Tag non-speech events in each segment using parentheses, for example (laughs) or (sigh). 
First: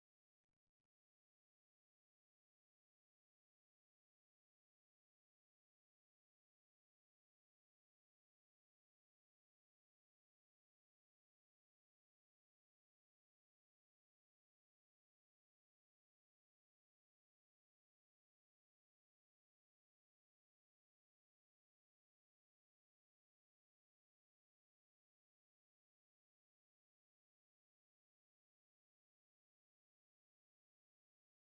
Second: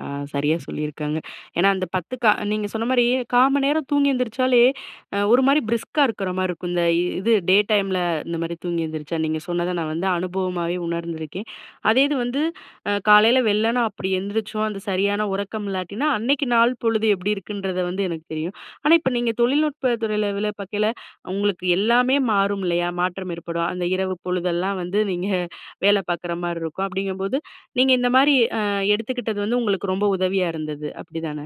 ஆ சரியா சொல்லிருக்காங்க. ஏன்னா, அந்த 10, கா நீங்க சொன்ன மாரி, 1/4 மணி நேரம் தூங்கி எந்திரிச்சாலே, ஒரு மாரி பிரிஸ்கா இருக்கிற மாரி இருக்கும். இந்த இது டே டைம்ல, இந்த மாதிரி தூங்கி எழுந்திரிச்சா, நீங்க சொன்னத, நான் வந்து அனுபவமாவே உணர்ந்துருக்கேன். அதே இது வந்து, அ காலைல, வெள்ளன அப்பிடி எழுந்திரிச்சோம், அந்த சரியான உறக்கம் இல்லாட்டின்னா, அன்னைக்கு நாள் பொழுது எப்படி இருக்குன்றத வந்து எனக்கு தெரியும். ஆனா, இப்போ நீங்க தொழில்நுட்ப துறையில வேல பாக்கையில உங்களுக்கு எல்லாமே மாறும். இல்லையா? மாற்றம் ஏற்படும். அந்த இரவு பொழுதெல்லாம் வந்து, நீங்க வேலை பார்க்குற மாரி இருக்கும். அப்பிடீங்கம்போது, நீங்க இந்த மாரி, அ எடுத்துக்கிட்டது வந்து உங்களுக்கு ரொம்ப உதவியா இருந்தது. அப்டிதானே.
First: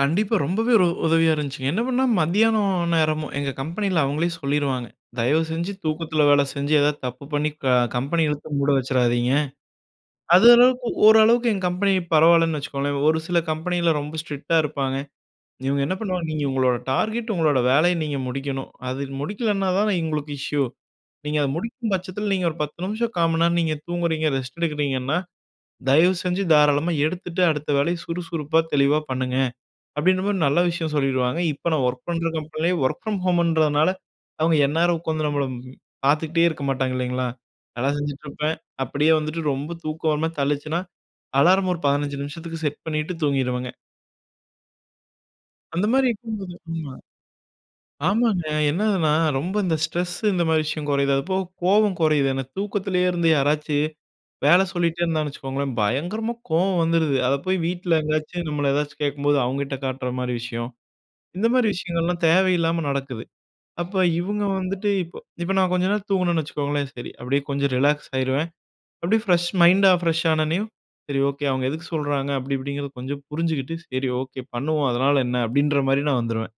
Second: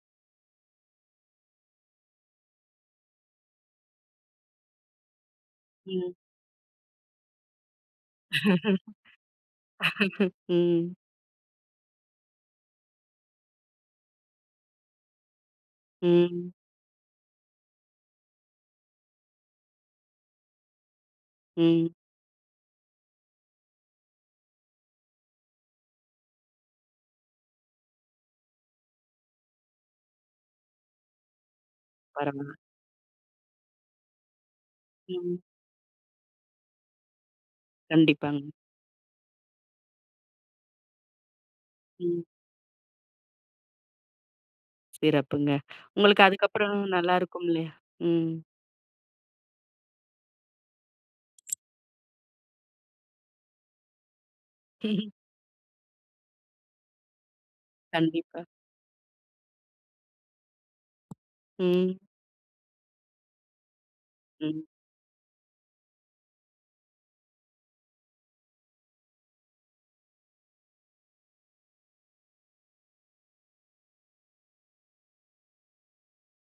கண்டிப்பா. ரொம்பவே ஒரு உதவியா இருந்துச்சுங்க. என்ன பண்ணா மத்தியானம் நேரமும் எங்க கம்பெனியில, அவுங்களே சொல்லிருவாங்க. தயவு செஞ்சு ம். தூக்கத்தில வேலை செஞ்சு, எதாவது தப்பு பண்ணி க கம்பெனி இழுத்து மூட வச்சுறாதீங்க. (laughs) அது (laughs) அளவுக்கு, ம். ஓரளவுக்கு எங்க கம்பெனி பரவாயில்லன்னு வச்சுக்கோங்களேன். ஒரு சில கம்பெனியில ரொம்ப ஸ்ட்ரிக்டா இருப்பாங்க. இவங்க என்ன பண்ணுவாங்க, "நீங்க ம். உங்களோட டார்கெட், உங்களுடைய வேலையை நீங்க முடிக்கணும்." அது முடிக்கல்லனா தான, இவங்களுக்கு இஷ்யூ. "நீங்க அதை ம். முடிக்கும் பட்சத்தில, நீங்க ஒரு 10 நிமிஷம், 1/4 மணி நேரம் நீங்க தூங்குகிறீங்க. ரெஸ்ட் எடுக்கிறீங்கன்னா. தயவு செஞ்சு தாராளமா எடுத்துட்டு அடுத்த வேலைய சுறுசுறுப்பா தெளிவா பண்ணுங்க" அப்பிடின்ற மாரி நல்ல விஷயம் சொல்லிடுவாங்க. இப்போ நான் வொர்க் பண்ற வரமா? கம்பெனிலேயே வொர்க் ஃப்ரம் ஹோம்ன்றதுனால, அவங்க எந்நேரம் உட்காந்து ம். நம்மள பார்த்துகிட்டே இருக்க மாட்டாங்க. இல்லைங்களா, நல்லா செஞ்சுட்டு கண்டிப்பாங்க. இருப்பேன். அப்படியே வந்துட்டு ரொம்ப தூக்கம் ஒருமாரி தள்ளிச்சுனா, அலார்ம் ஒரு 15 ம். நிமிஷத்துக்கு செட் பண்ணிட்டு தூங்கிருவேங்க. சிறப்புங்க. அந்த மாதிரி உங்களுக்கு இருக்கும் போது அதுக்கப்புறம் ஆமா, நல்லாயிருக்கும், இல்லையா? ம். ஆமாங்க என்னதுன்னா, ரொம்ப இந்த ஸ்ட்ரெஸ்ஸு, இந்த மாதிரி விஷயம் கொறையுது. அது அப்ப கோவம் கொறையுது. என்ன தூக்கத்திலேயே இருந்து யாராச்சும் வேலை சொல்லிட்டே (laughs) இருந்தான்னு வச்சுக்கோங்களேன். பயங்கரமாக கோவம் வந்துருது. அதை போய் வீட்ல கண்டிப்பா. எங்கேயாச்சும், நம்மள ஏதாச்சும் கேட்கும்போது அவங்ககிட்ட காட்டுற மாதிரி விஷயம். இந்த மாதிரி ம். விஷயங்கள்லாம் தேவையில்லாம நடக்குது. அப்போ, இவுங்க ம். வந்துட்டு இப்போ, இப்போ நான் கொஞ்ச நேரம் தூங்குனேன்னு வச்சுக்கோங்களேன். சரி, அப்டியே, கொஞ்சம் ரிலாக்ஸ் ஆகிருவேன். அப்டியே ஃப்ரெஷ் மைண்டா, ஃப்ரெஷ் ஆனோடனேயும், "சரி ஓகே, அவங்க எதுக்கு சொல்றாங்க?" அப்டி இப்டிங்கிறது கொஞ்சம் புரிஞ்சுட்டு, "சரி ஓகே, பண்ணுவோம் அதனால என்ன?" அப்டின்ற மாரி நான் வந்துருவேன்.